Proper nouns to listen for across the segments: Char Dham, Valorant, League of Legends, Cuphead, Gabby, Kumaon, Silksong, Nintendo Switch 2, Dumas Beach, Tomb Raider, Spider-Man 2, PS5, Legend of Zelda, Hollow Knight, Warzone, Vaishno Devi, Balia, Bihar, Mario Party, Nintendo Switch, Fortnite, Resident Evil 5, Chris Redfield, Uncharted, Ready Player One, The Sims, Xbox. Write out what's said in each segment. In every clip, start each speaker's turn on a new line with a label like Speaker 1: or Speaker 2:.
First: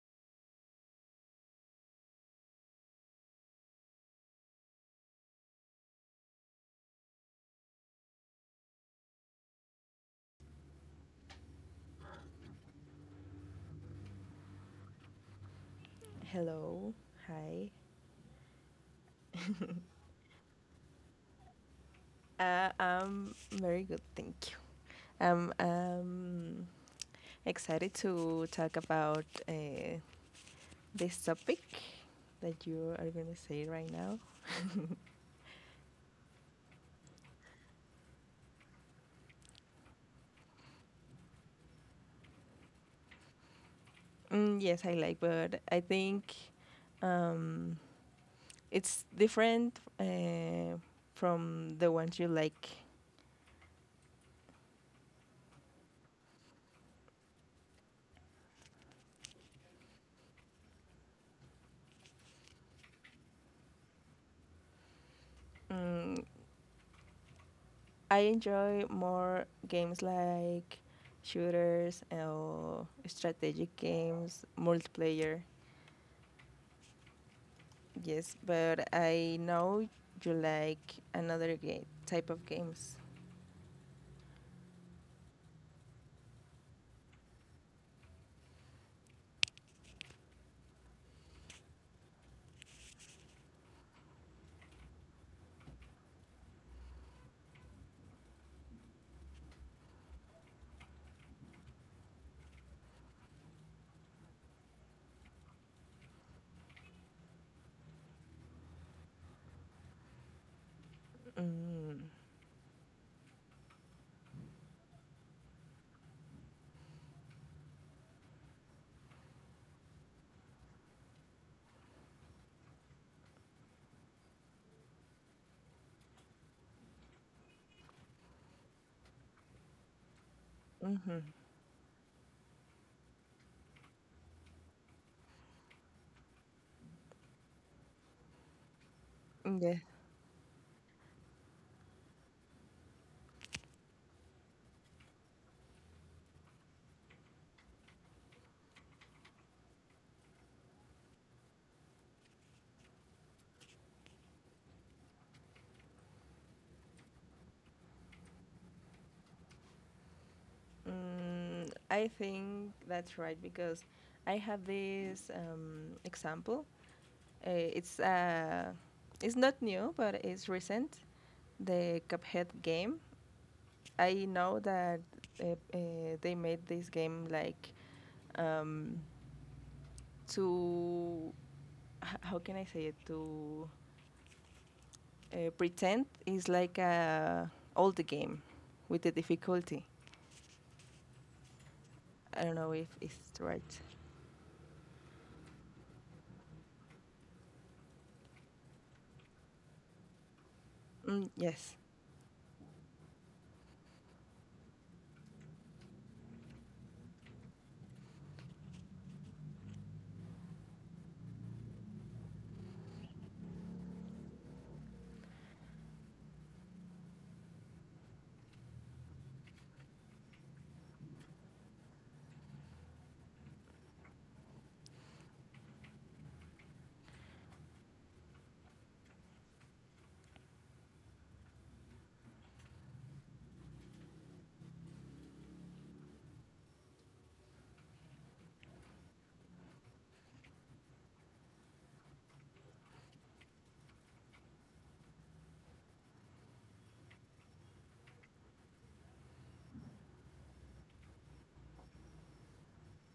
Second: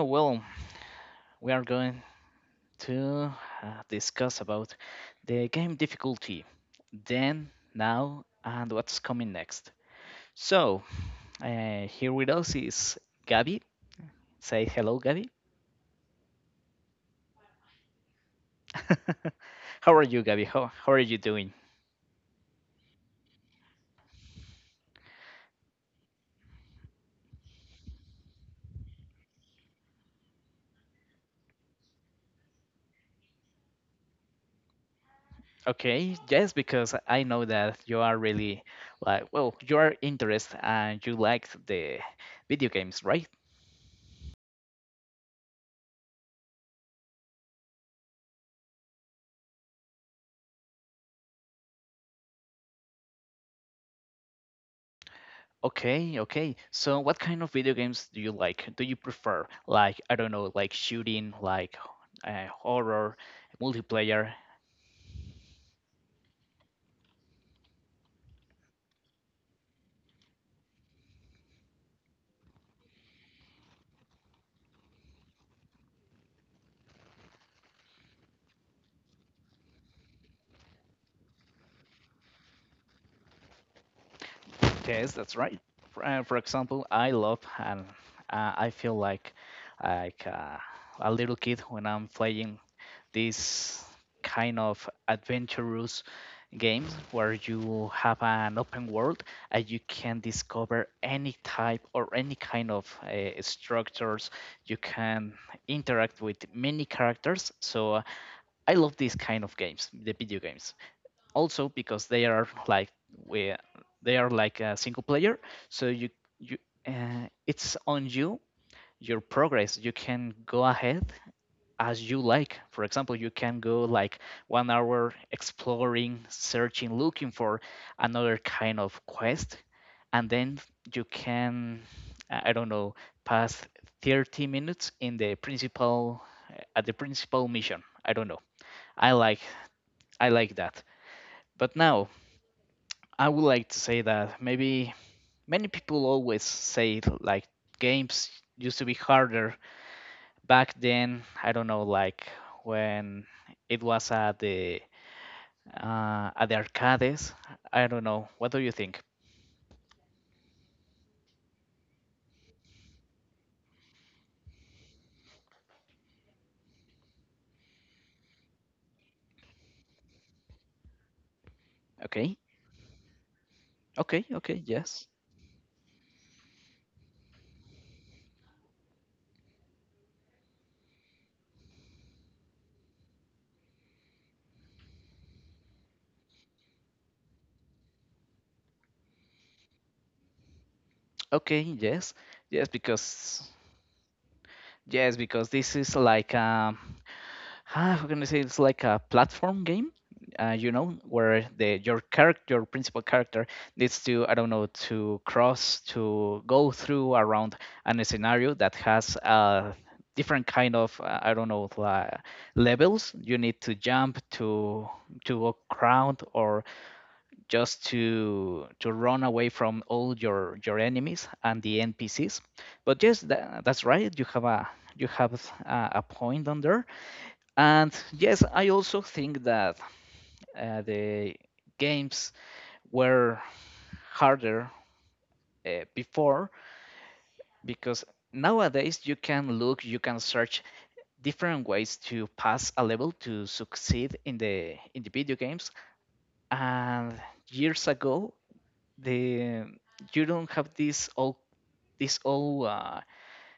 Speaker 1: well, we are going to discuss about the game difficulty, then, now, and what's coming next. So, here with us is Gabby. Say hello, Gabby. How are you, Gabby? How are you doing?
Speaker 2: I'm very good, thank you. I'm excited to talk about this topic that you are going to say right now.
Speaker 1: Okay, yes, because I know that you are really like, well, you are interested and you like the video games, right?
Speaker 2: Mm, yes, I like, but I think um, it's different from the ones you like.
Speaker 1: Okay, okay. So what kind of video games do you like? Do you prefer? Like, I don't know, like shooting, like horror, multiplayer.
Speaker 2: Mm, I enjoy more games like shooters or strategic games, multiplayer. Yes, but I know you like another game, type of games.
Speaker 1: Yes, that's right. For example, I love and I feel like like uh, a little kid when I'm playing this kind of adventurous games where you have an open world and you can discover any type or any kind of structures. You can interact with many characters. So I love these kind of games, the video games. Also because
Speaker 2: Mm,
Speaker 1: we, they are like a single player, so you it's on your progress. You can go ahead as you like. For example, you can go like 1 hour exploring, searching, looking for another kind of quest, and then you
Speaker 2: mhm.
Speaker 1: can, I don't know, pass 30 minutes in the principal at the principal mission. I don't know. I like
Speaker 2: Yeah.
Speaker 1: I like that. But now I would like to say that maybe many people always say like games used to be harder back then. I don't know, like when it was at the arcades. I don't know. What do you think?
Speaker 2: Mm, I think that's right because I have this example. It's it's not new, but it's recent.
Speaker 1: Okay,
Speaker 2: The Cuphead game.
Speaker 1: okay. Okay,
Speaker 2: I know
Speaker 1: yes.
Speaker 2: that they made this game like um, to how can I say it to pretend is like a old game with the difficulty.
Speaker 1: Okay, yes. yes,
Speaker 2: I don't know if
Speaker 1: because
Speaker 2: it's right.
Speaker 1: yes, because this is like, how can I say? It's like a platform game. Where
Speaker 2: Mm,
Speaker 1: the your
Speaker 2: yes.
Speaker 1: character, your principal character, needs to, I don't know, to go through around an scenario that has different kind of I don't know, like levels. You need to jump to a crowd or just to run away from all your enemies and the NPCs. But yes, that's right. You have a point on there. And yes, I also think that the games were harder before, because nowadays you can look, you can search different ways to pass a level to succeed in the video games. And years ago, the you don't have this whole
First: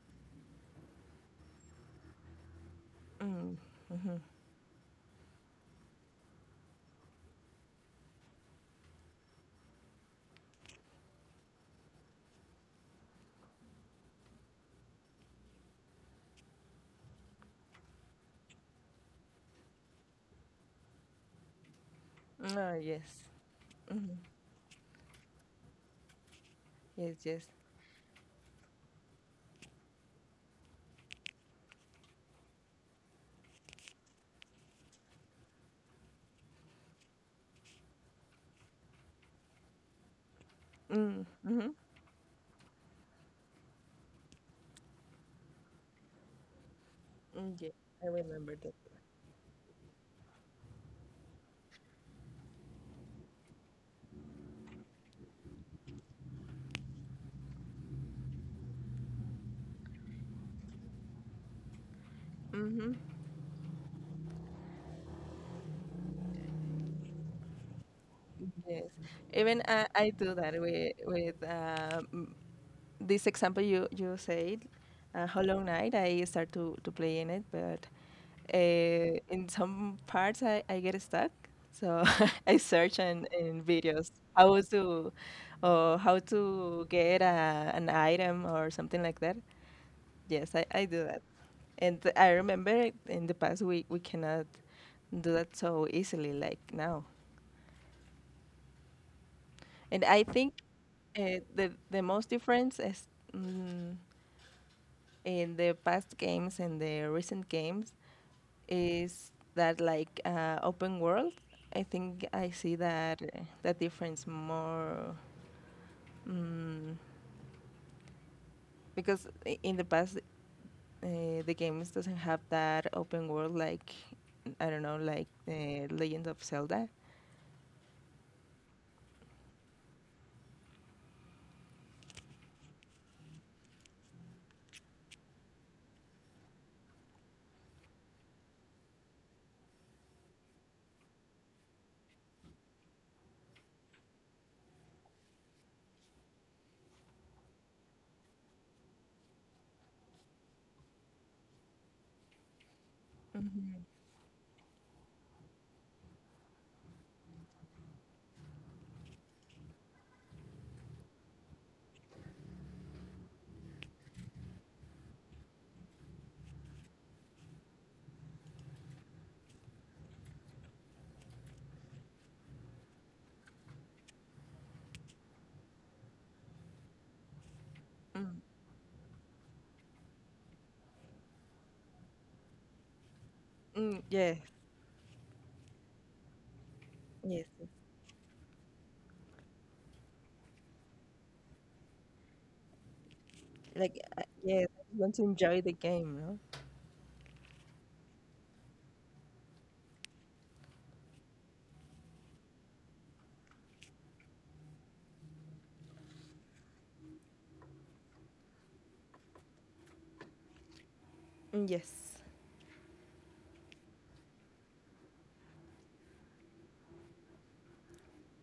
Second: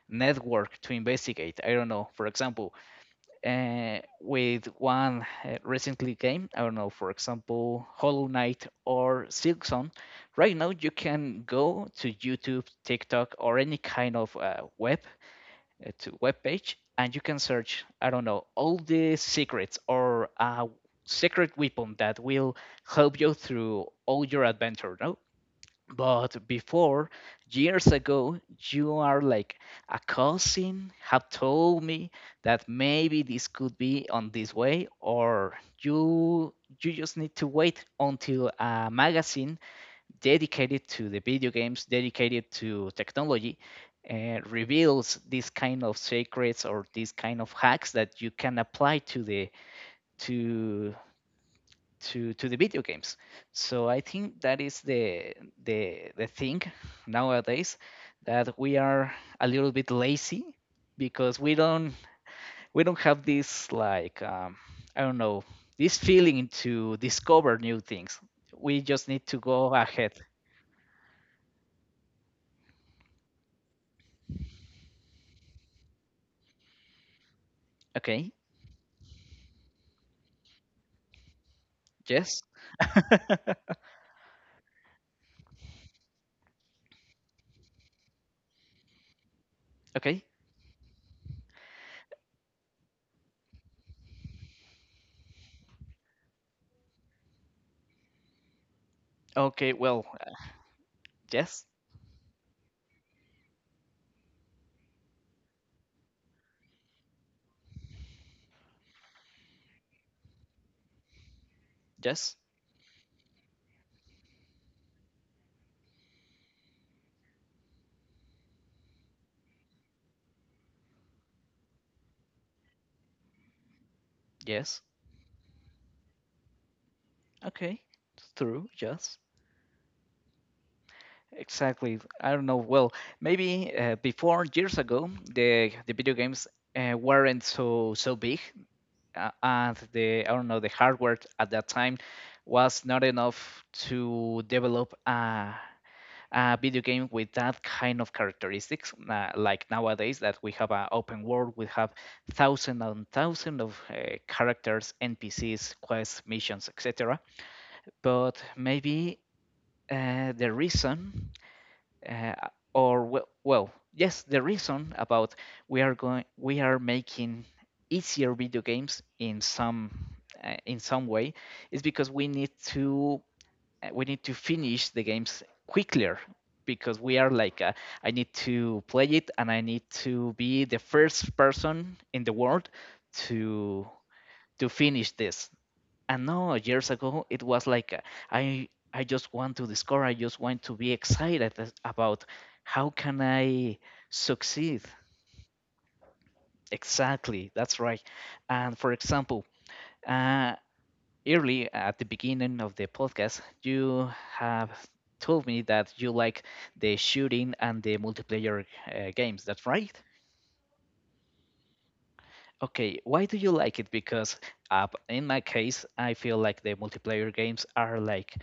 Speaker 1: network to investigate. I don't know. For example,
Speaker 2: Mm, mm-hmm.
Speaker 1: with one recently game, I don't know. For example, Hollow Knight or Silksong. Right now, you can go to YouTube, TikTok, or any kind of web page, and you can search. I don't know, all the secrets or secret weapon that will
Speaker 2: Ah,
Speaker 1: help
Speaker 2: yes.
Speaker 1: you through
Speaker 2: Mm,
Speaker 1: all your adventure. No, but before,
Speaker 2: yes, yes.
Speaker 1: years ago, you are like, a cousin have told me that maybe this could be on this way, or you just need to wait until a magazine dedicated to the
Speaker 2: Mm,
Speaker 1: video
Speaker 2: mm-hmm.
Speaker 1: games, dedicated to technology, reveals this kind of secrets or this kind of
Speaker 2: Mm, yeah,
Speaker 1: hacks
Speaker 2: I
Speaker 1: that you
Speaker 2: remember
Speaker 1: can
Speaker 2: that.
Speaker 1: apply to to the video games. So I think that is the thing nowadays, that we are a little bit lazy because we
Speaker 2: Mm-hmm.
Speaker 1: don't have this like, I don't know, this feeling to discover new things. We
Speaker 2: Yes.
Speaker 1: just need to
Speaker 2: Even
Speaker 1: go
Speaker 2: I
Speaker 1: ahead.
Speaker 2: do that with this example you said, Hollow Knight, I start to play in it, but
Speaker 1: Okay.
Speaker 2: in some parts I get stuck. So
Speaker 1: Yes.
Speaker 2: I search in videos how to or how to get an item or something like that.
Speaker 1: Okay.
Speaker 2: Yes, I do that. And I remember in the past we cannot do that so easily like now.
Speaker 1: Okay.
Speaker 2: And
Speaker 1: Well.
Speaker 2: I think
Speaker 1: Yes.
Speaker 2: the most difference is mm, in the past games and the recent games is that like open world. I think
Speaker 1: Yes.
Speaker 2: I see that that difference more mm, because in the past the games doesn't have that open world like I don't
Speaker 1: Yes.
Speaker 2: know like the Legend of Zelda.
Speaker 1: Okay. True. Yes. Exactly. I don't know. Well, maybe before years ago, the video games weren't so, so big, and the I don't know, the hardware at that time was not enough to develop a video game with that kind of characteristics. Like nowadays, that we have an open world, we have thousands and thousands of
Speaker 2: Mhm.
Speaker 1: characters, NPCs, quests, missions, etc. But maybe the reason uh, or well, yes, the reason about we are making easier video games in some way is because we need to finish the games quicker because we are like, I need
Speaker 2: Mm,
Speaker 1: to play it and I need to be the first person in the world to
Speaker 2: mm, yes,
Speaker 1: finish this. And no, years ago it
Speaker 2: yes,
Speaker 1: was
Speaker 2: yes.
Speaker 1: like, i I just want to discover, I just want to be excited about how can I
Speaker 2: Like yes,
Speaker 1: succeed.
Speaker 2: I want to enjoy the game, no?
Speaker 1: Exactly, that's right. And for example, uh early at the beginning of the podcast you have told me that you like the shooting and the multiplayer games, that's right.
Speaker 2: Mm, yes.
Speaker 1: Okay, why do you like it? Because in my case, I feel like the multiplayer games are like,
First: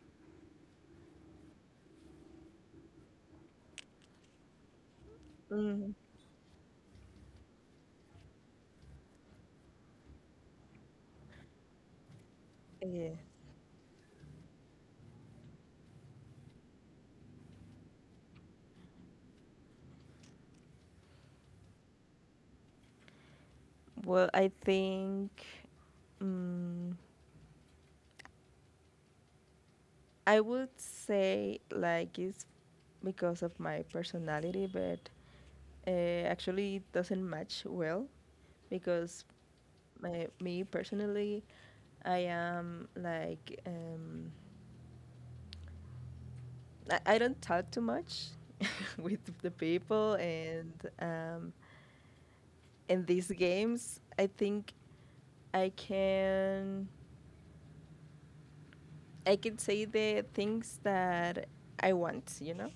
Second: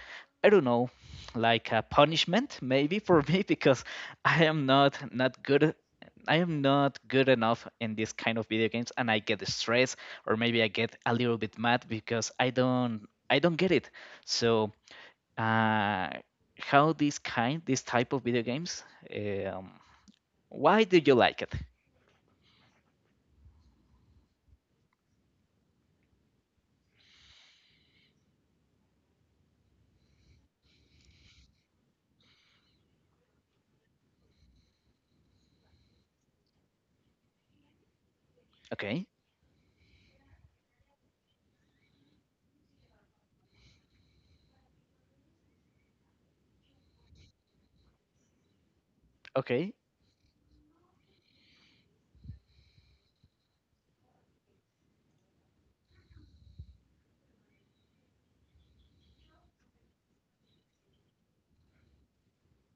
Speaker 1: I don't know, like a punishment maybe for me because I am not good.
Speaker 2: Mm,
Speaker 1: I am not good enough in this kind of video games, and I get stressed, or maybe I get a little bit mad because
Speaker 2: yes.
Speaker 1: I don't get it. So, uh, how this type of video games, um, why do you like it?
Speaker 2: Well, I think. Mm, I would say like it's because of my personality, but uh, actually it doesn't match well
Speaker 1: Okay,
Speaker 2: because me personally, I am like I don't talk too much with the
Speaker 1: okay,
Speaker 2: people, and um, in these games, I think I can I can say the things that I want, you know.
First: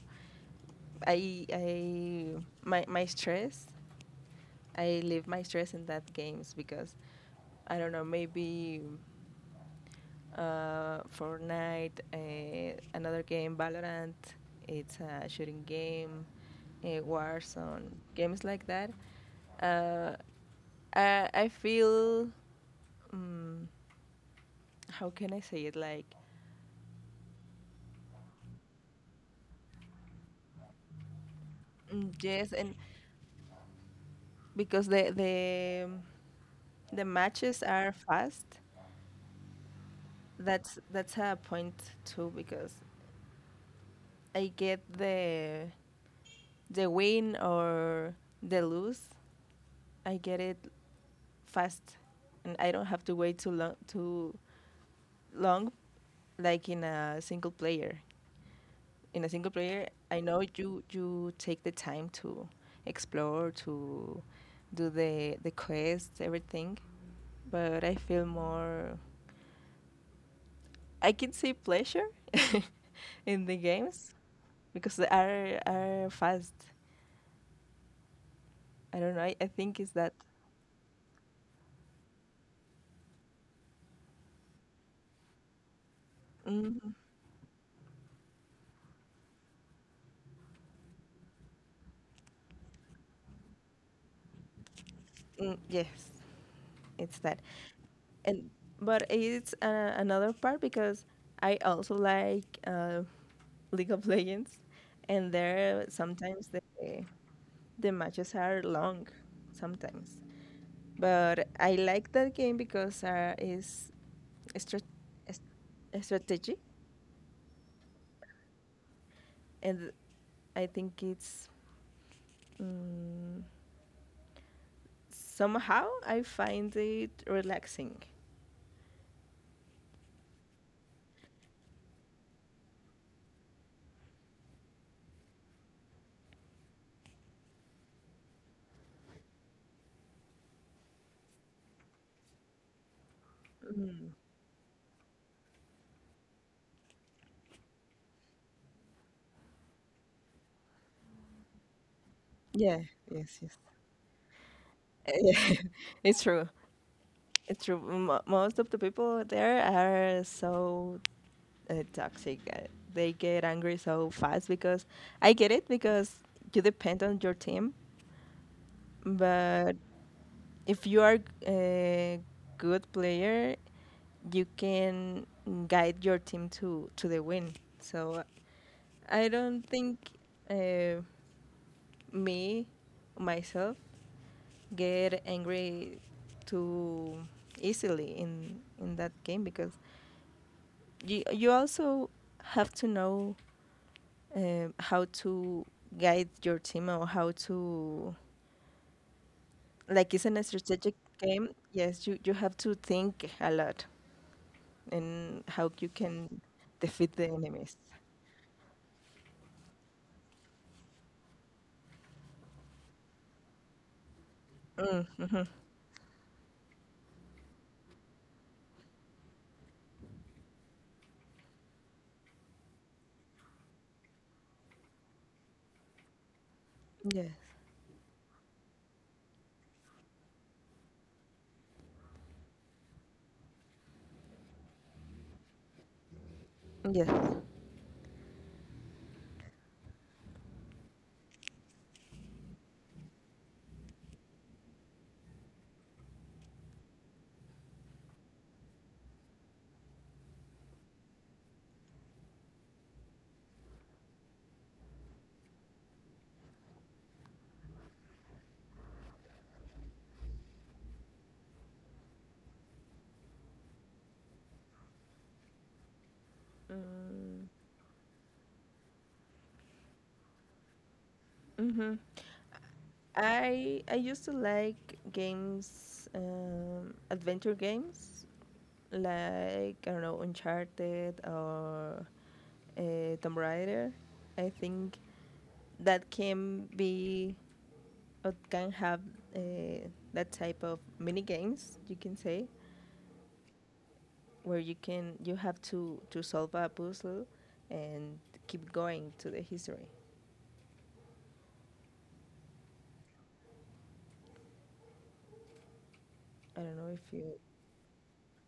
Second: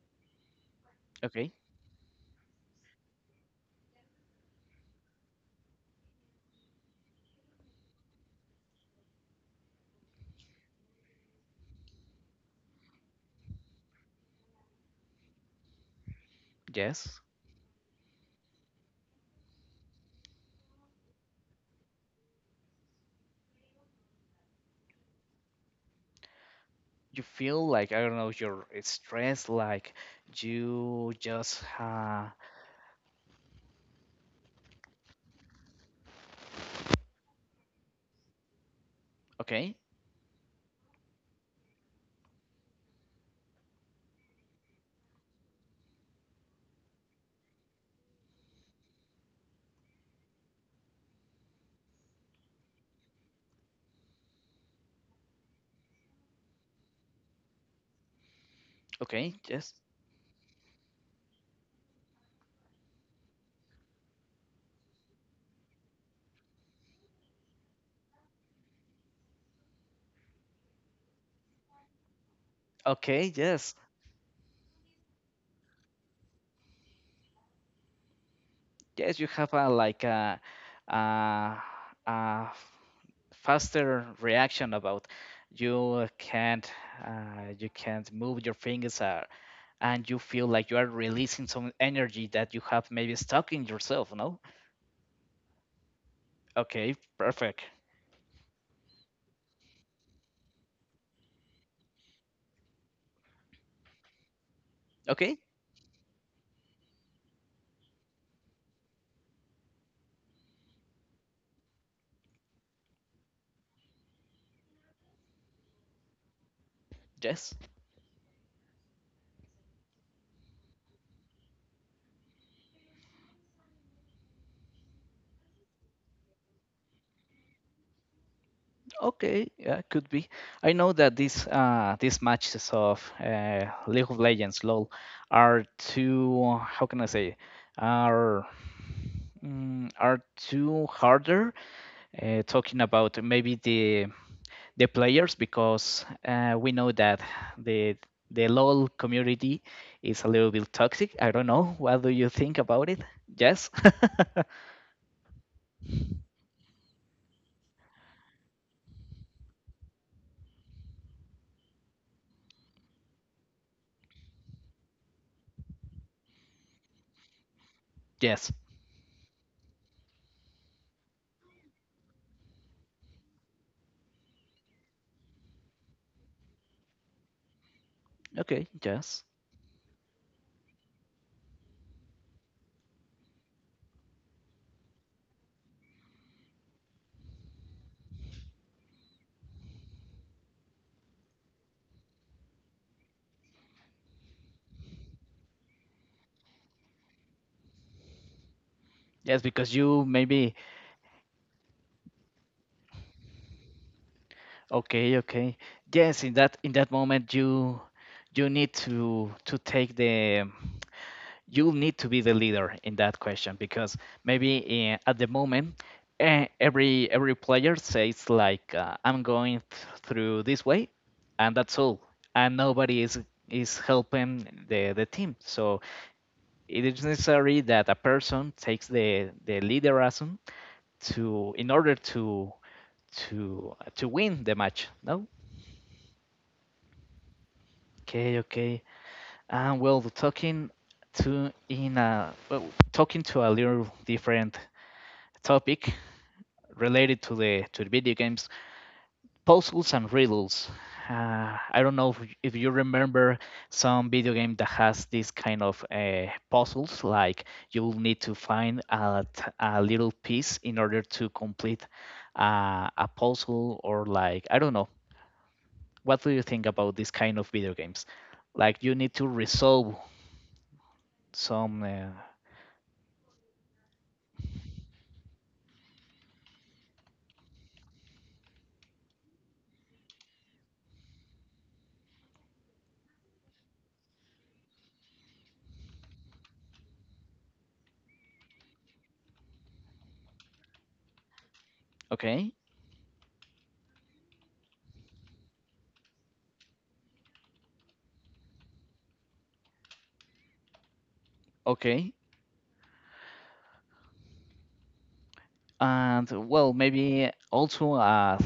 Speaker 2: I
Speaker 1: okay.
Speaker 2: I my stress, I leave my stress in that games because I don't know maybe Fortnite, another game Valorant, it's a shooting game,
Speaker 1: Yes.
Speaker 2: Warzone, games like that. Uh, I feel um, how can I say it like
Speaker 1: You feel like, I don't know, you're stressed, like you just
Speaker 2: mm, yes, and because the the matches are fast,
Speaker 1: okay,
Speaker 2: that's a point too because I get the win or the lose, I get it fast, and I don't have to wait too long, like in a single player. In a
Speaker 1: okay.
Speaker 2: single
Speaker 1: Yes.
Speaker 2: player, I know you take the time to explore, to do the quests, everything. But I feel more, I can say pleasure
Speaker 1: Okay.
Speaker 2: in the
Speaker 1: Yes.
Speaker 2: games because they are fast. I don't know.
Speaker 1: Yes. You
Speaker 2: I
Speaker 1: have a,
Speaker 2: think it's
Speaker 1: like,
Speaker 2: that.
Speaker 1: a, a faster reaction about you can't
Speaker 2: Mm,
Speaker 1: you can't move your fingers, and you feel like you are releasing some energy that you have maybe stuck in yourself. No,
Speaker 2: mm, yes,
Speaker 1: okay,
Speaker 2: it's that.
Speaker 1: perfect.
Speaker 2: And but it's another part because I also like League of Legends, and
Speaker 1: Okay,
Speaker 2: there sometimes the matches are long, sometimes. But I like that game because it's strat- strategy,
Speaker 1: yes.
Speaker 2: and I think it's mm, somehow I find it relaxing.
Speaker 1: Okay, yeah, could be. I know that these matches of League of Legends (LoL) are, too how can I say, are are too harder. Talking about maybe the players because we know that the the LoL community is a little bit toxic. I don't know. What do you think
Speaker 2: Yeah.
Speaker 1: about it?
Speaker 2: Yes. Yes.
Speaker 1: Yes.
Speaker 2: Yeah, it's true. It's true. Most of the people there are so toxic. They get angry so fast because I get it because you depend on your team.
Speaker 1: Yes.
Speaker 2: But if you are a good player, you can guide your team to the win. So
Speaker 1: Okay. Yes.
Speaker 2: I don't think uh, me myself get angry too easily in that game because you also have to know how to guide your team or how to
Speaker 1: Yes, because you
Speaker 2: like it's a
Speaker 1: maybe.
Speaker 2: strategic game. Yes, you have to think a lot
Speaker 1: Okay,
Speaker 2: and
Speaker 1: okay.
Speaker 2: how you
Speaker 1: Yes, in
Speaker 2: can
Speaker 1: that
Speaker 2: defeat the
Speaker 1: moment
Speaker 2: enemies.
Speaker 1: you need to to take the you'll need to be the leader in that question, because maybe
Speaker 2: Mm,
Speaker 1: at the
Speaker 2: mm-hmm.
Speaker 1: moment every player says like, I'm going through this way and that's all and nobody is helping the team. So it is
Speaker 2: Yes.
Speaker 1: necessary that a person takes the leaderism to in order to win the match. No?
Speaker 2: Yes.
Speaker 1: Okay, okay. Well, to in a well, talking to a little different topic related to the video games, puzzles and riddles. I don't know if you remember some video game that has this kind of puzzles, like you'll need to find a little piece in order to complete a puzzle, or like I don't know. What do you think about this kind
Speaker 2: Mm,
Speaker 1: of video games? Like you need to resolve some.
Speaker 2: mm-hmm. I used to like games adventure games like I don't know Uncharted or Tomb Raider. I think that can be or can have uh, that type of mini games you can say
Speaker 1: Okay.
Speaker 2: where you can you have to solve a puzzle and keep going to the history.
Speaker 1: Okay. And
Speaker 2: I
Speaker 1: well,
Speaker 2: don't know if
Speaker 1: maybe
Speaker 2: you
Speaker 1: also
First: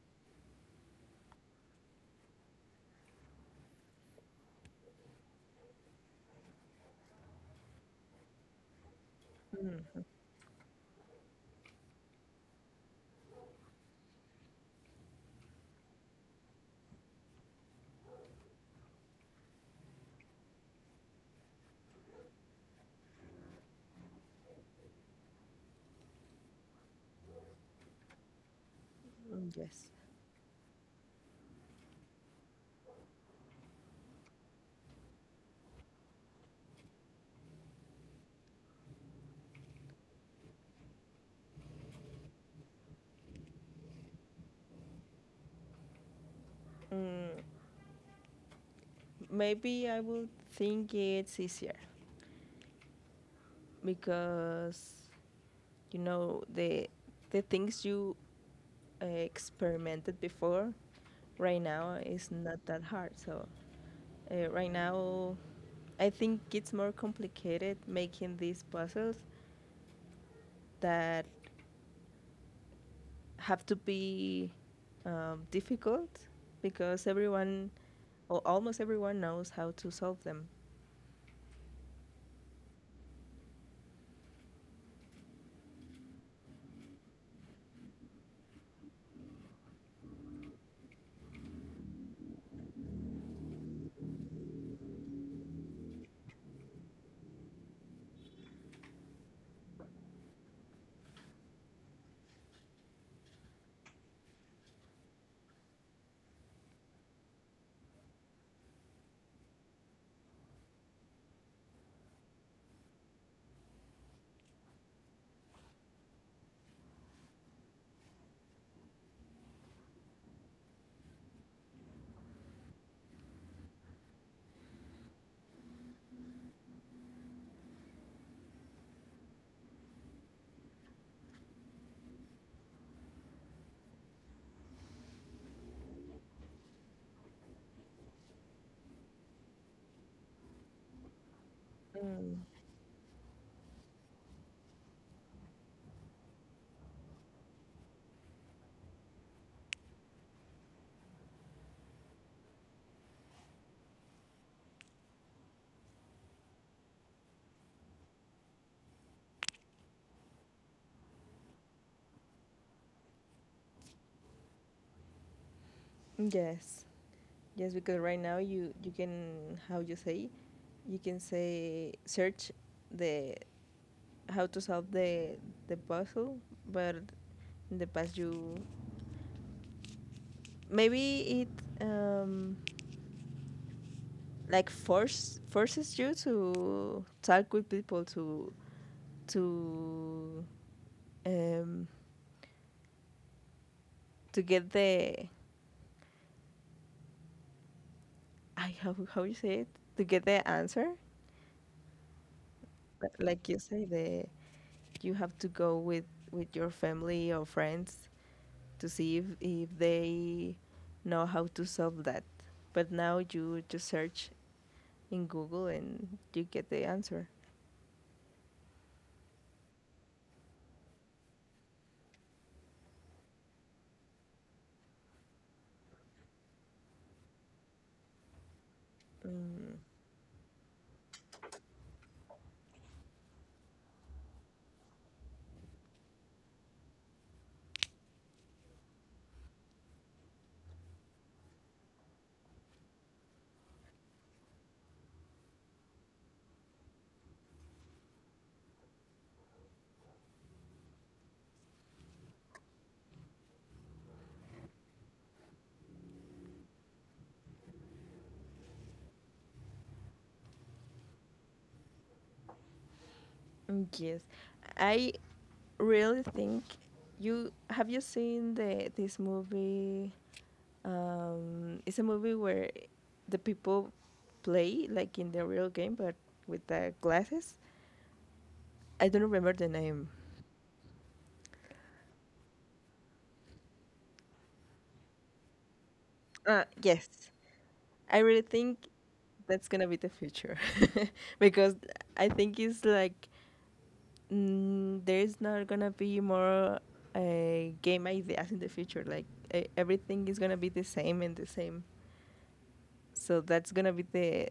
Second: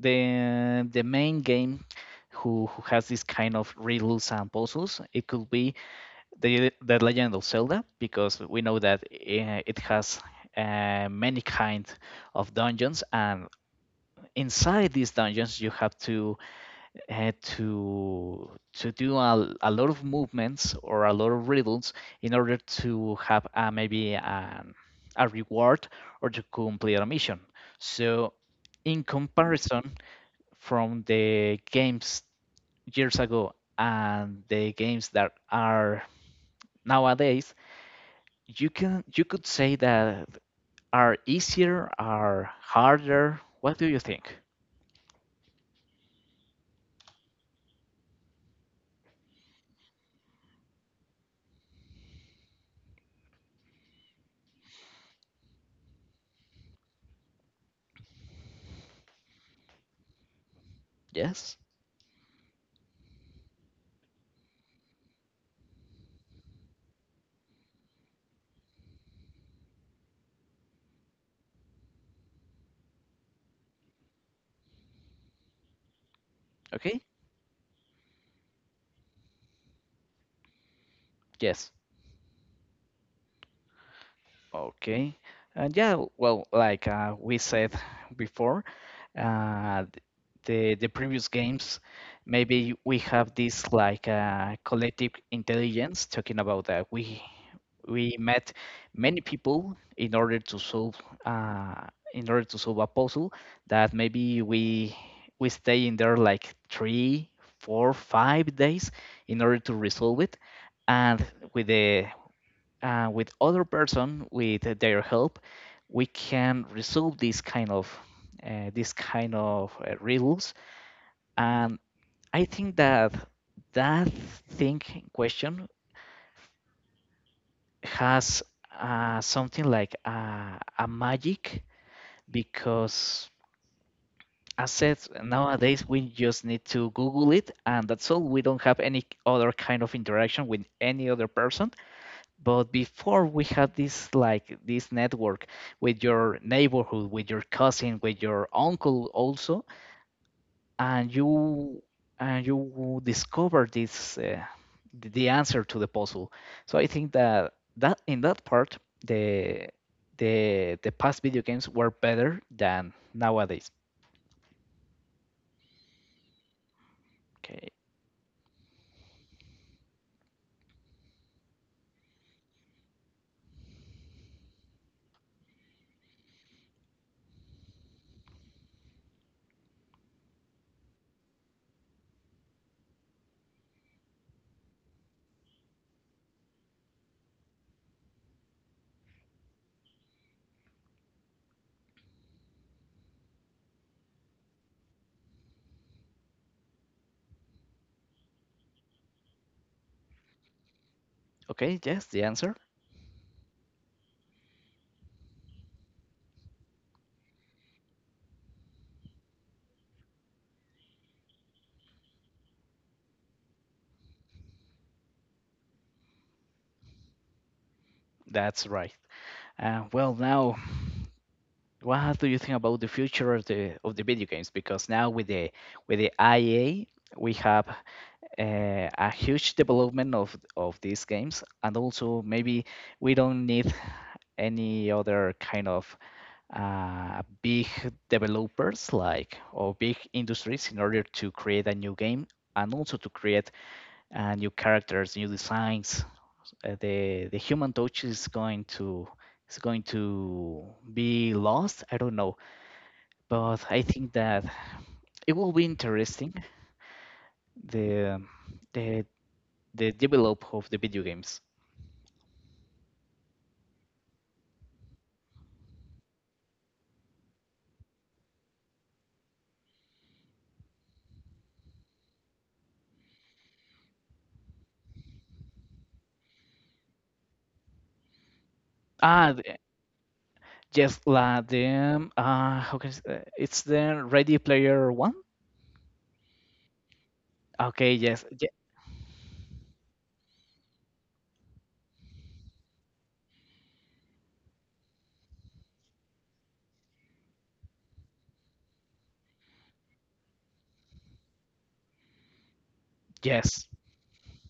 Speaker 1: the main game who has this kind of riddles and puzzles, it could be the Legend of Zelda, because we know that it
Speaker 2: Mhm,
Speaker 1: has many kind of dungeons, and inside these dungeons you have to do a lot of movements or a lot of riddles in order to have, maybe a reward or to complete a mission. So, in
Speaker 2: mm,
Speaker 1: comparison
Speaker 2: yes,
Speaker 1: from the games years ago and the games that are nowadays, you can you could say that are easier, are harder. What do you think?
Speaker 2: mm, maybe I would think it's easier because you know the things you experimented before
Speaker 1: Yes.
Speaker 2: right now is not that hard. So right now, I think it's more complicated making these puzzles that have to be difficult
Speaker 1: Okay.
Speaker 2: because everyone, or almost everyone, knows how to solve them.
Speaker 1: Yes. Okay. Yeah, well, like we said before, uh, the previous games, maybe we have this like, collective intelligence, talking about that we met many people in order to solve, uh, a puzzle, that maybe we stay in there like three, four, 5 days in order to resolve it, and with the with other person, with their help we can resolve these kind of, riddles. And I think that that thing in question has, something like a magic, because as said, nowadays we just need to google it and that's all. We don't have any other kind of interaction with any other person.
Speaker 2: Mm,
Speaker 1: But before, we had this network with your neighborhood, with your cousin, with your uncle also, and you discover this the answer to the puzzle. So I think that, that in that part, the the past video games were better than nowadays.
Speaker 2: yes,
Speaker 1: Okay.
Speaker 2: yes, because right now you can how you say you can say search the how to solve the puzzle, but in the past you maybe it like forces you to talk with people to um to get the I how you say it to get the answer.
Speaker 1: Okay, yes, the answer.
Speaker 2: Like you say the you have to go with your family or friends to see if they know how to solve that, but now you just search in Google and you get the answer.
Speaker 1: That's right. Well, now, what do you think about the future of the video games? Because now with the IA, we have a huge
Speaker 2: Mm,
Speaker 1: development of these games, and also maybe we don't need any other kind of big developers, like, or big industries in order to create a new game and also to create new characters, new designs. The human touch is going to be lost. I don't know. But I think that it will be interesting the the the develop of the video games.
Speaker 2: mm, yes. I really think you have you seen the this movie? It's a movie where the people play like in the real game, but with the glasses. I don't
Speaker 1: Ah, the,
Speaker 2: remember the name.
Speaker 1: yes, la the how can I s- It's the Ready Player One.
Speaker 2: Yes,
Speaker 1: Okay,
Speaker 2: I
Speaker 1: yes,
Speaker 2: really
Speaker 1: ye-
Speaker 2: think that's gonna be the future because I think it's like mm, there's not gonna be more game ideas in the future. Like everything is gonna be the same and the same. So
Speaker 1: yes,
Speaker 2: that's gonna be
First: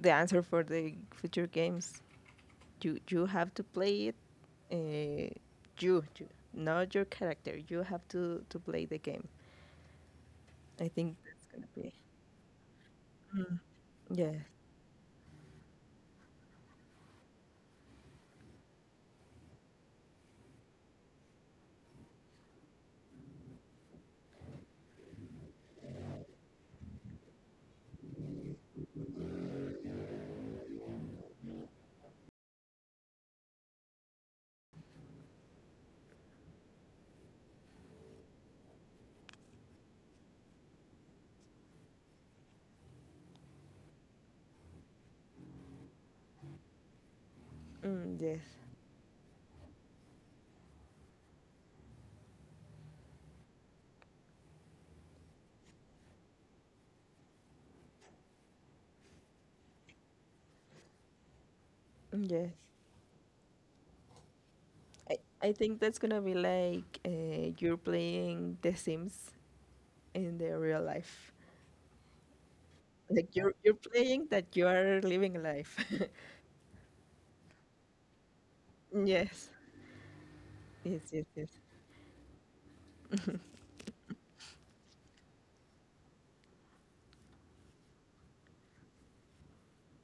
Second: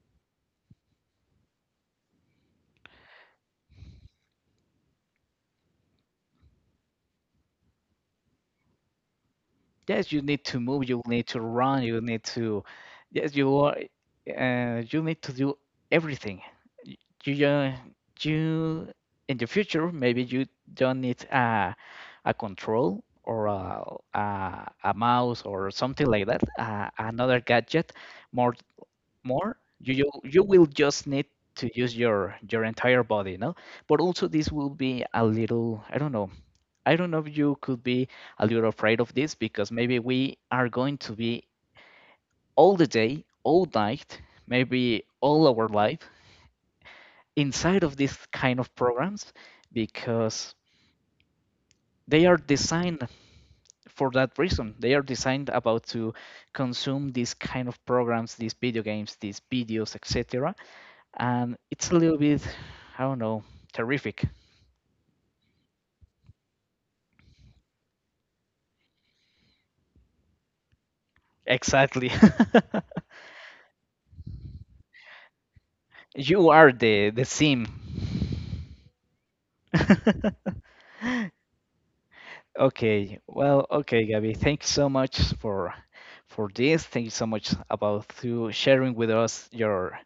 Speaker 2: the answer for the future games. You have to play it. Uh, you not your character. You have to play the game.
Speaker 1: yes. You need to move.
Speaker 2: I
Speaker 1: You
Speaker 2: think
Speaker 1: need to
Speaker 2: that's gonna
Speaker 1: run.
Speaker 2: be
Speaker 1: You need yes, you are.
Speaker 2: yes,
Speaker 1: You need to do everything. You uh, you, in the future maybe you don't need a control or a mouse or something like that, another gadget, more more, you will just need to use your entire body, no? But also this will be a little, I don't know. I don't know if you could be a little afraid of this, because maybe we are going to be all the day, all night, maybe all our life inside of this
Speaker 2: mm,
Speaker 1: kind
Speaker 2: yes,
Speaker 1: of programs, because they are designed for that reason. They are designed about to consume these kind of programs, these video games, these videos, etc. And it's a little
Speaker 2: mm,
Speaker 1: bit,
Speaker 2: yes.
Speaker 1: I don't know, terrific.
Speaker 2: I think that's gonna be like you're playing The Sims in the real life.
Speaker 1: Exactly.
Speaker 2: Like you're playing that you are living a life.
Speaker 1: You are the sim.
Speaker 2: Yes, yes, yes, yes.
Speaker 1: Okay. Well, okay, Gabby. Thank you so much for this. Thank you so much about to sharing with us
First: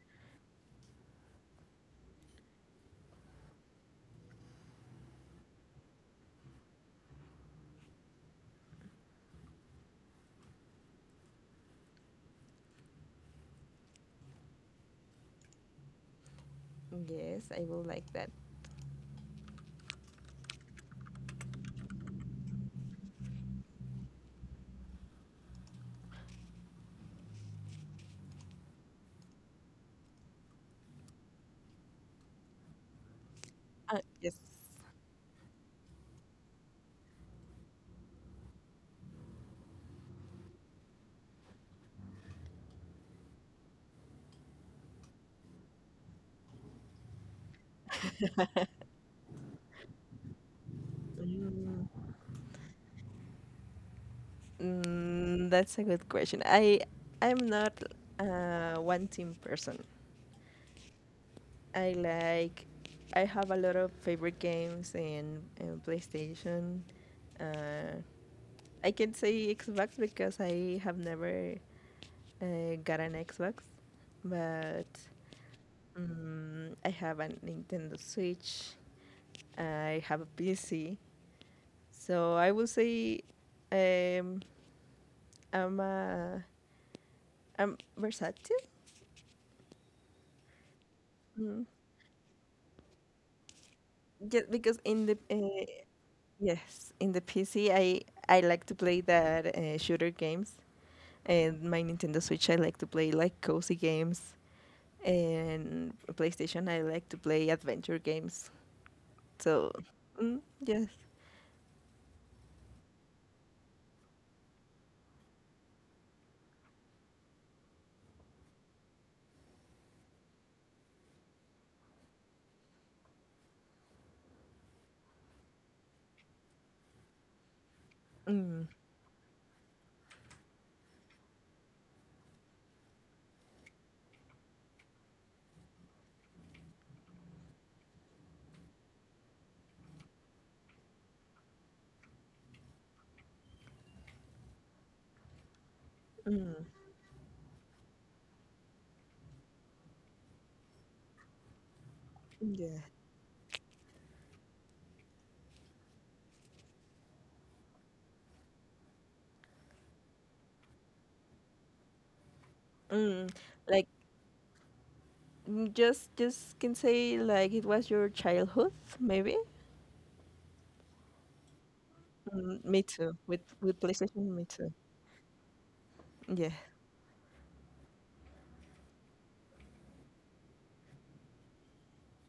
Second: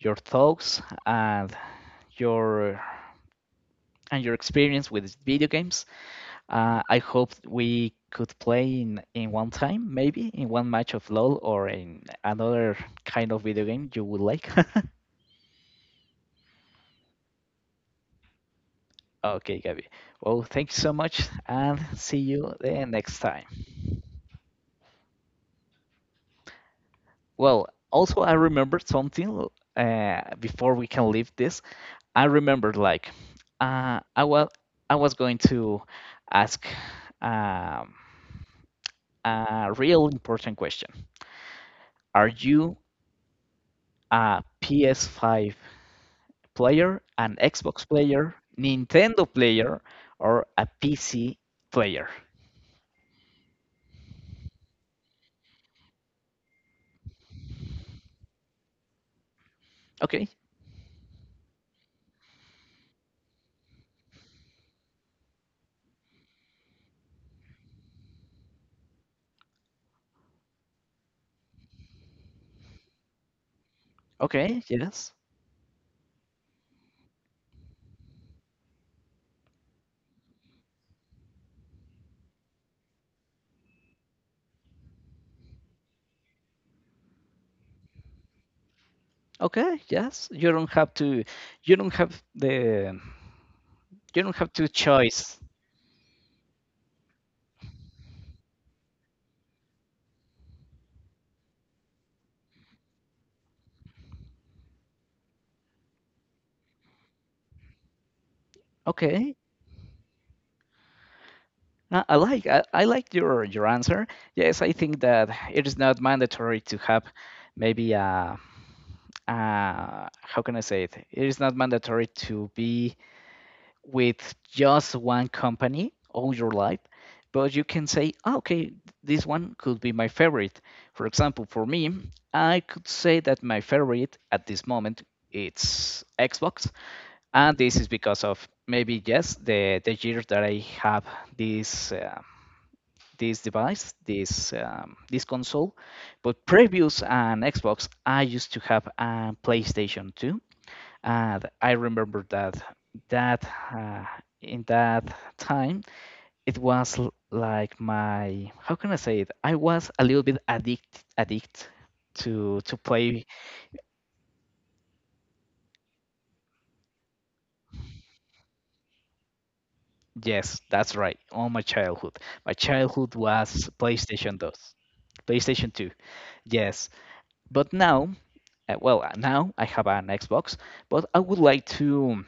Speaker 1: your thoughts your and your experience with video games. I hope we could play in one time, maybe in one match of LOL or in another kind of video game you would like.
Speaker 2: Yes, I will like that.
Speaker 1: Okay, Gabby. Well, thank you so much and see you the next time. Well, also, I remembered something before we can leave this. I remembered like uh,
Speaker 2: Yes.
Speaker 1: I was I was going to ask um, a real important question. Are you a PS5 player, an Xbox player, Nintendo player, or a PC
Speaker 2: Mm.
Speaker 1: player.
Speaker 2: Mm, that's a good question. I'm not a one team person.
Speaker 1: Okay,
Speaker 2: I like I have a lot of favorite games in PlayStation. Uh, I can say Xbox because I have never got an Xbox,
Speaker 1: okay,
Speaker 2: but
Speaker 1: yes.
Speaker 2: mm I have a Nintendo Switch. I have a PC, so I will say um, I'm a, I'm versatile.
Speaker 1: Okay, yes. You don't have to
Speaker 2: Mm.
Speaker 1: you don't have the
Speaker 2: Yeah,
Speaker 1: you don't have
Speaker 2: because
Speaker 1: to
Speaker 2: in the
Speaker 1: choice.
Speaker 2: yes, in the PC, I like to play that shooter games, and my Nintendo Switch, I like to play like cozy games, and PlayStation, I like to play adventure games. So,
Speaker 1: Okay.
Speaker 2: mm, yes,
Speaker 1: I like I like your answer. Yes, I think that it is not mandatory to have maybe a how can I say it? It is not mandatory to be with just one company all your life, but you can say, "Ah,
Speaker 2: mm,
Speaker 1: okay, this one could be my favorite. For example, for me, I could say that my favorite at this moment it's Xbox, and this is because of maybe yes the year that I have this this device, this console, but previous an Xbox, I used to have a PlayStation 2, and I remember that
Speaker 2: yeah,
Speaker 1: that uh, in that time it was like my, how can I say it? I was a little bit addict addict to play.
Speaker 2: mm, like mm, just can say like it was your childhood, maybe.
Speaker 1: Yes, that's right. All my
Speaker 2: Mm, me
Speaker 1: childhood
Speaker 2: too.
Speaker 1: was
Speaker 2: With PlayStation,
Speaker 1: PlayStation
Speaker 2: me
Speaker 1: 2,
Speaker 2: too.
Speaker 1: PlayStation 2.
Speaker 2: Yeah,
Speaker 1: Yes, but now, now I have an Xbox, but I would like to.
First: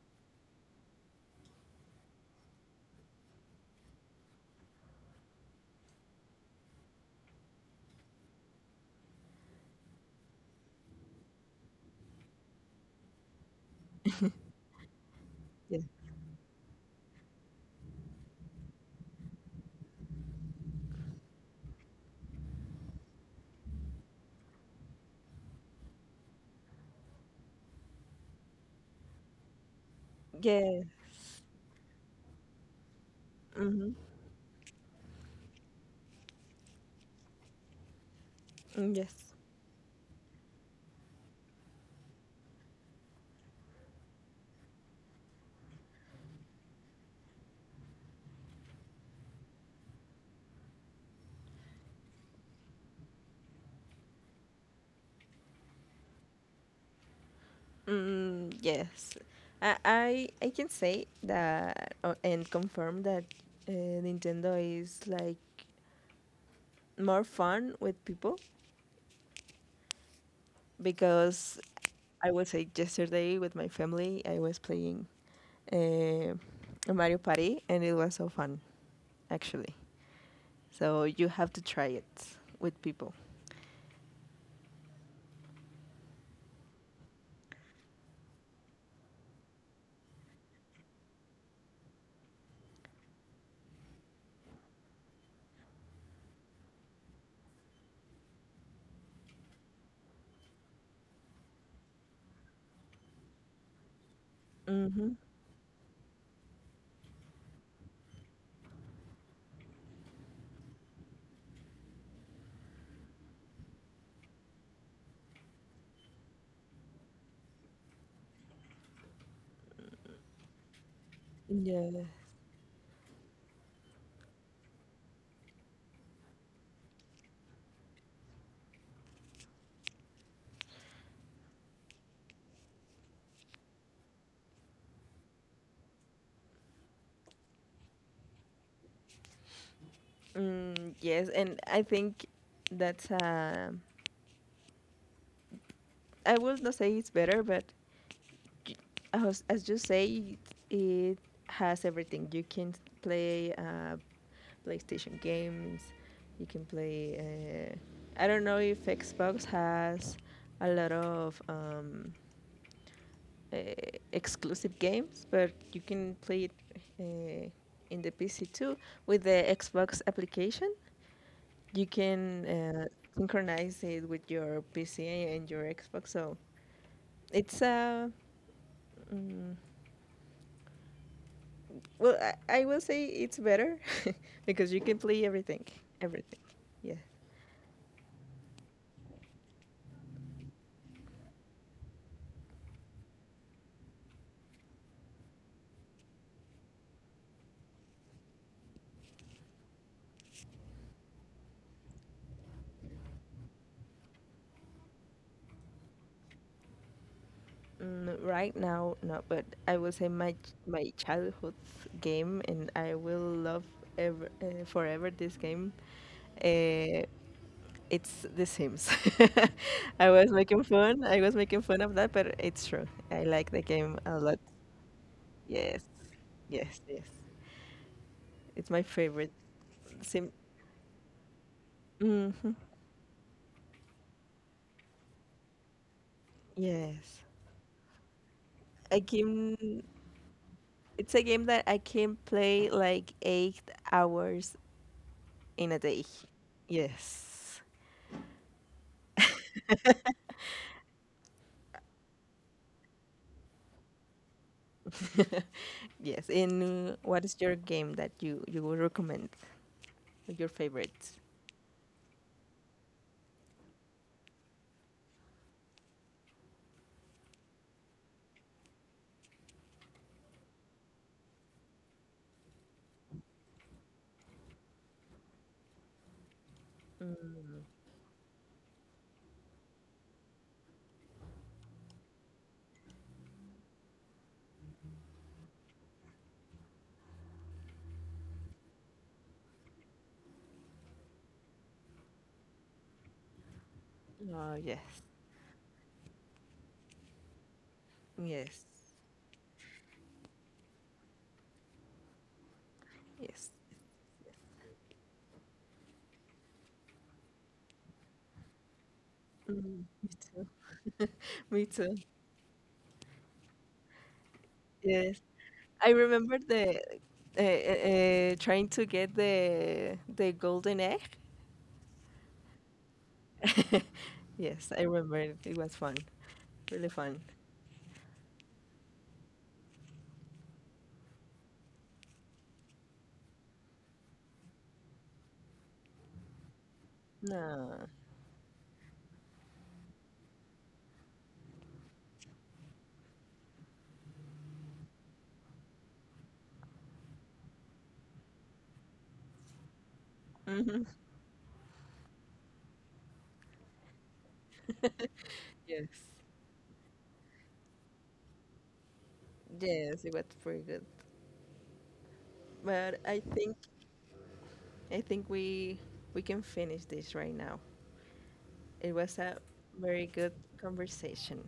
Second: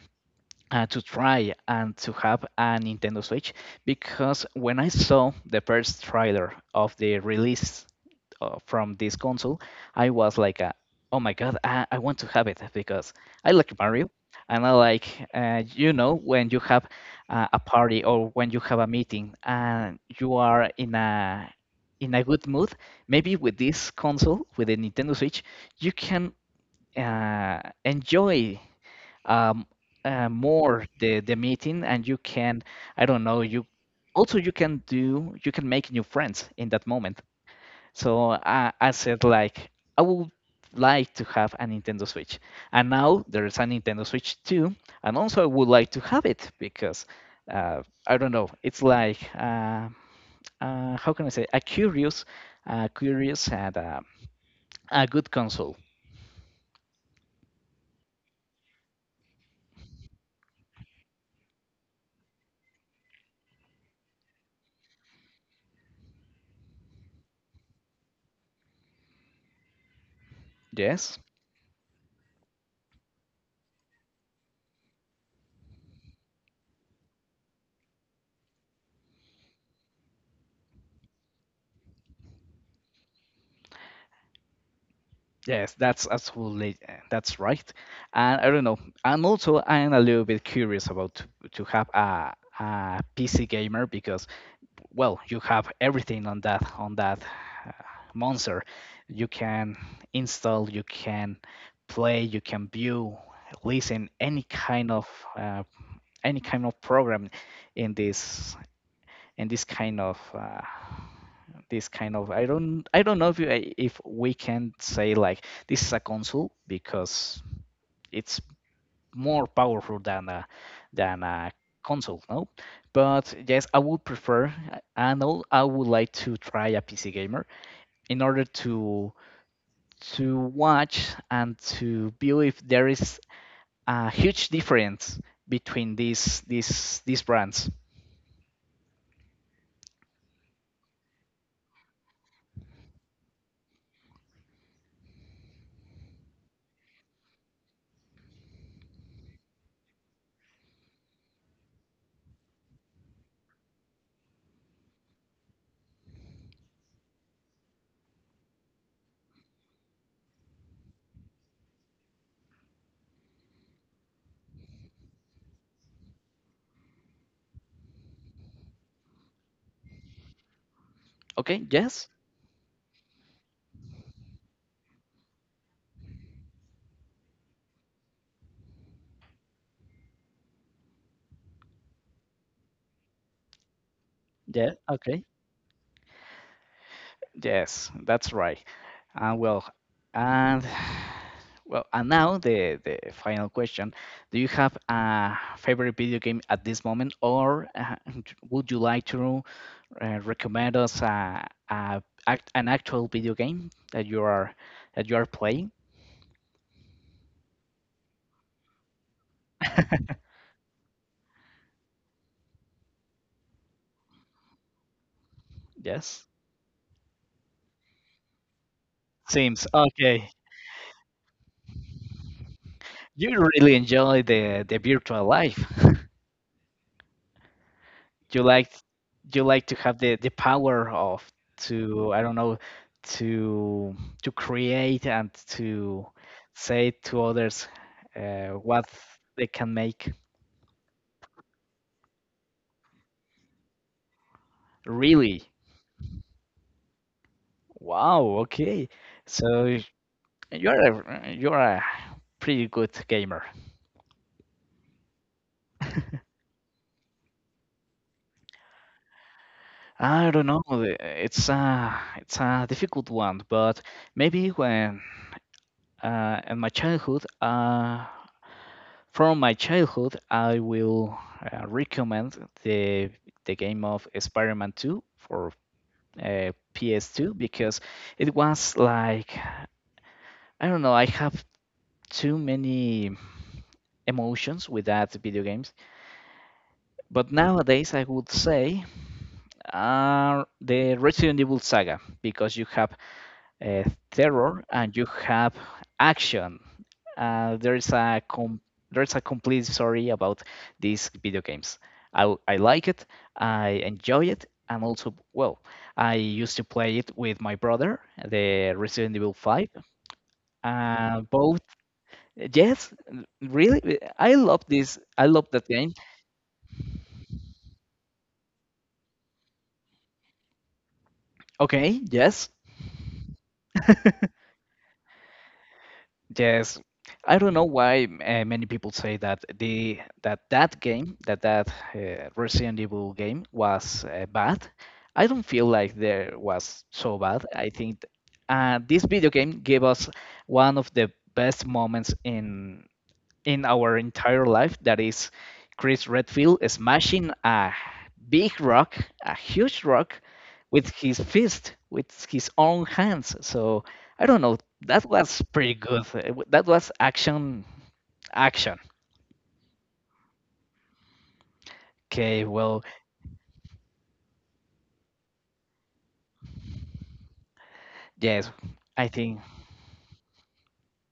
Speaker 1: To try and to have a Nintendo Switch, because when I saw the first trailer of the release from this console, I was like, oh my god, I want to have it because I like Mario and I like,
Speaker 2: yeah,
Speaker 1: you know, when you have a party or when you have a meeting and you are in a good mood, maybe with this console, with the Nintendo Switch, you can enjoy um,
Speaker 2: yeah.
Speaker 1: more the meeting, and you I don't know, you
Speaker 2: Mm-hmm.
Speaker 1: also you can do you can make new friends in that moment. So I
Speaker 2: Mm,
Speaker 1: said
Speaker 2: yes.
Speaker 1: like I would like to have a Nintendo Switch, and now there is a Nintendo Switch 2, and also I would like to have it because uh, I don't know, it's like how can I say, a curious, curious and a good console.
Speaker 2: Mm, yes, I can say that and confirm that uh, Nintendo is like more fun with people
Speaker 1: Yes.
Speaker 2: because I was say yesterday with my family I was playing uh, Mario Party and it was so fun actually. So you have to try it with people.
Speaker 1: Yes, that's absolutely that's right. And I don't know. And also, I am a little bit curious about to have a PC gamer because, well, you have everything on that uh, monster. You can install, you can play, you can view, listen
Speaker 2: Mm-hmm.
Speaker 1: uh, any kind of program in this, and this kind of this kind of, I don't know if you, if we can say like this is a console because it's more powerful than a
Speaker 2: Yeah.
Speaker 1: console, no? But yes, I would prefer, and al- I would like to try a PC gamer in order to watch and to view if there is a huge difference between these brands.
Speaker 2: Mm, yes, and I think that's I will not say it's better, but as you say, it has everything. You can play PlayStation games. You can play. Uh, I don't know if Xbox has a lot of uh, exclusive games, but you can play it uh, in the PC too with the Xbox application.
Speaker 1: Okay,
Speaker 2: You
Speaker 1: yes.
Speaker 2: can synchronize it with your PC and your Xbox. So it's a mm, well, I will say it's better because
Speaker 1: Yeah,
Speaker 2: you can play
Speaker 1: okay.
Speaker 2: everything, everything. Yeah.
Speaker 1: Yes, that's right. Well, and well, and now the final question: Do you have a favorite video game at this moment, or would you like to recommend us an actual video game that you are playing?
Speaker 2: Mm, right now, no, but I will say my my childhood game, and I will love ever forever this game.
Speaker 1: Yes,
Speaker 2: Uh, it's The Sims.
Speaker 1: Sims.
Speaker 2: I was making
Speaker 1: Okay,
Speaker 2: fun. I was making fun of that, but it's true. I like the
Speaker 1: you
Speaker 2: game
Speaker 1: really
Speaker 2: a lot.
Speaker 1: enjoy the virtual
Speaker 2: Yes,
Speaker 1: life.
Speaker 2: yes, yes. It's my
Speaker 1: You like
Speaker 2: favorite.
Speaker 1: you like to
Speaker 2: Sim.
Speaker 1: have the power of to
Speaker 2: Hmm.
Speaker 1: I don't know to to create and to
Speaker 2: Yes.
Speaker 1: say to others
Speaker 2: I
Speaker 1: what
Speaker 2: can.
Speaker 1: they can make.
Speaker 2: It's a game that I can play like 8 hours in a
Speaker 1: Really?
Speaker 2: day. Yes.
Speaker 1: Wow. Okay. So you're a pretty good gamer.
Speaker 2: Yes. And what is your game that you would recommend?
Speaker 1: I
Speaker 2: Like
Speaker 1: don't
Speaker 2: your
Speaker 1: know.
Speaker 2: favorite?
Speaker 1: It's a difficult one, but maybe when uh, in my childhood, uh, from my childhood, I will recommend the the game of Spider-Man 2 for PS2 because it was like, I don't know, I have too many emotions with that video games. But nowadays, I would say are the Resident Evil saga because you have uh,
Speaker 2: Oh,
Speaker 1: terror
Speaker 2: yes.
Speaker 1: and you have action. Uh, there's a
Speaker 2: Yes.
Speaker 1: com- there's a complete story about these video games. I like it,
Speaker 2: Yes.
Speaker 1: I enjoy it, and also, well, I used to play it with my brother, the Resident Evil
Speaker 2: Mm,
Speaker 1: 5.
Speaker 2: me too. Me
Speaker 1: Both,
Speaker 2: too.
Speaker 1: yes, really, I love
Speaker 2: Yes.
Speaker 1: this. I love
Speaker 2: I
Speaker 1: that game.
Speaker 2: remember the trying to get the golden egg.
Speaker 1: Okay, yes,
Speaker 2: Yes, I remember it. It was fun. Really
Speaker 1: yes.
Speaker 2: fun.
Speaker 1: I don't know why many people say that the that that game that that Resident Evil game was bad. I don't feel like there was so bad.
Speaker 2: No.
Speaker 1: I think this video game gave us one of the best moments in our entire life that is Chris Redfield smashing a big rock, a huge rock,
Speaker 2: Hmm.
Speaker 1: with his fist, with his own hands. So I don't know. That was pretty
Speaker 2: Yes.
Speaker 1: good. That was action, action.
Speaker 2: Yes, it was pretty good.
Speaker 1: Okay,
Speaker 2: But
Speaker 1: well,
Speaker 2: I think we can finish this right now.
Speaker 1: yes,
Speaker 2: It was a
Speaker 1: I think.
Speaker 2: very good conversation.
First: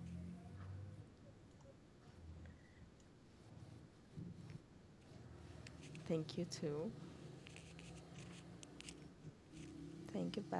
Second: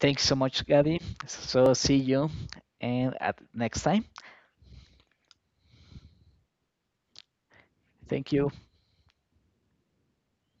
Speaker 1: Thanks so much, Gabby. So see you, and at next time.
Speaker 2: Thank you too.
Speaker 1: Thank you
Speaker 2: Thank you. Bye.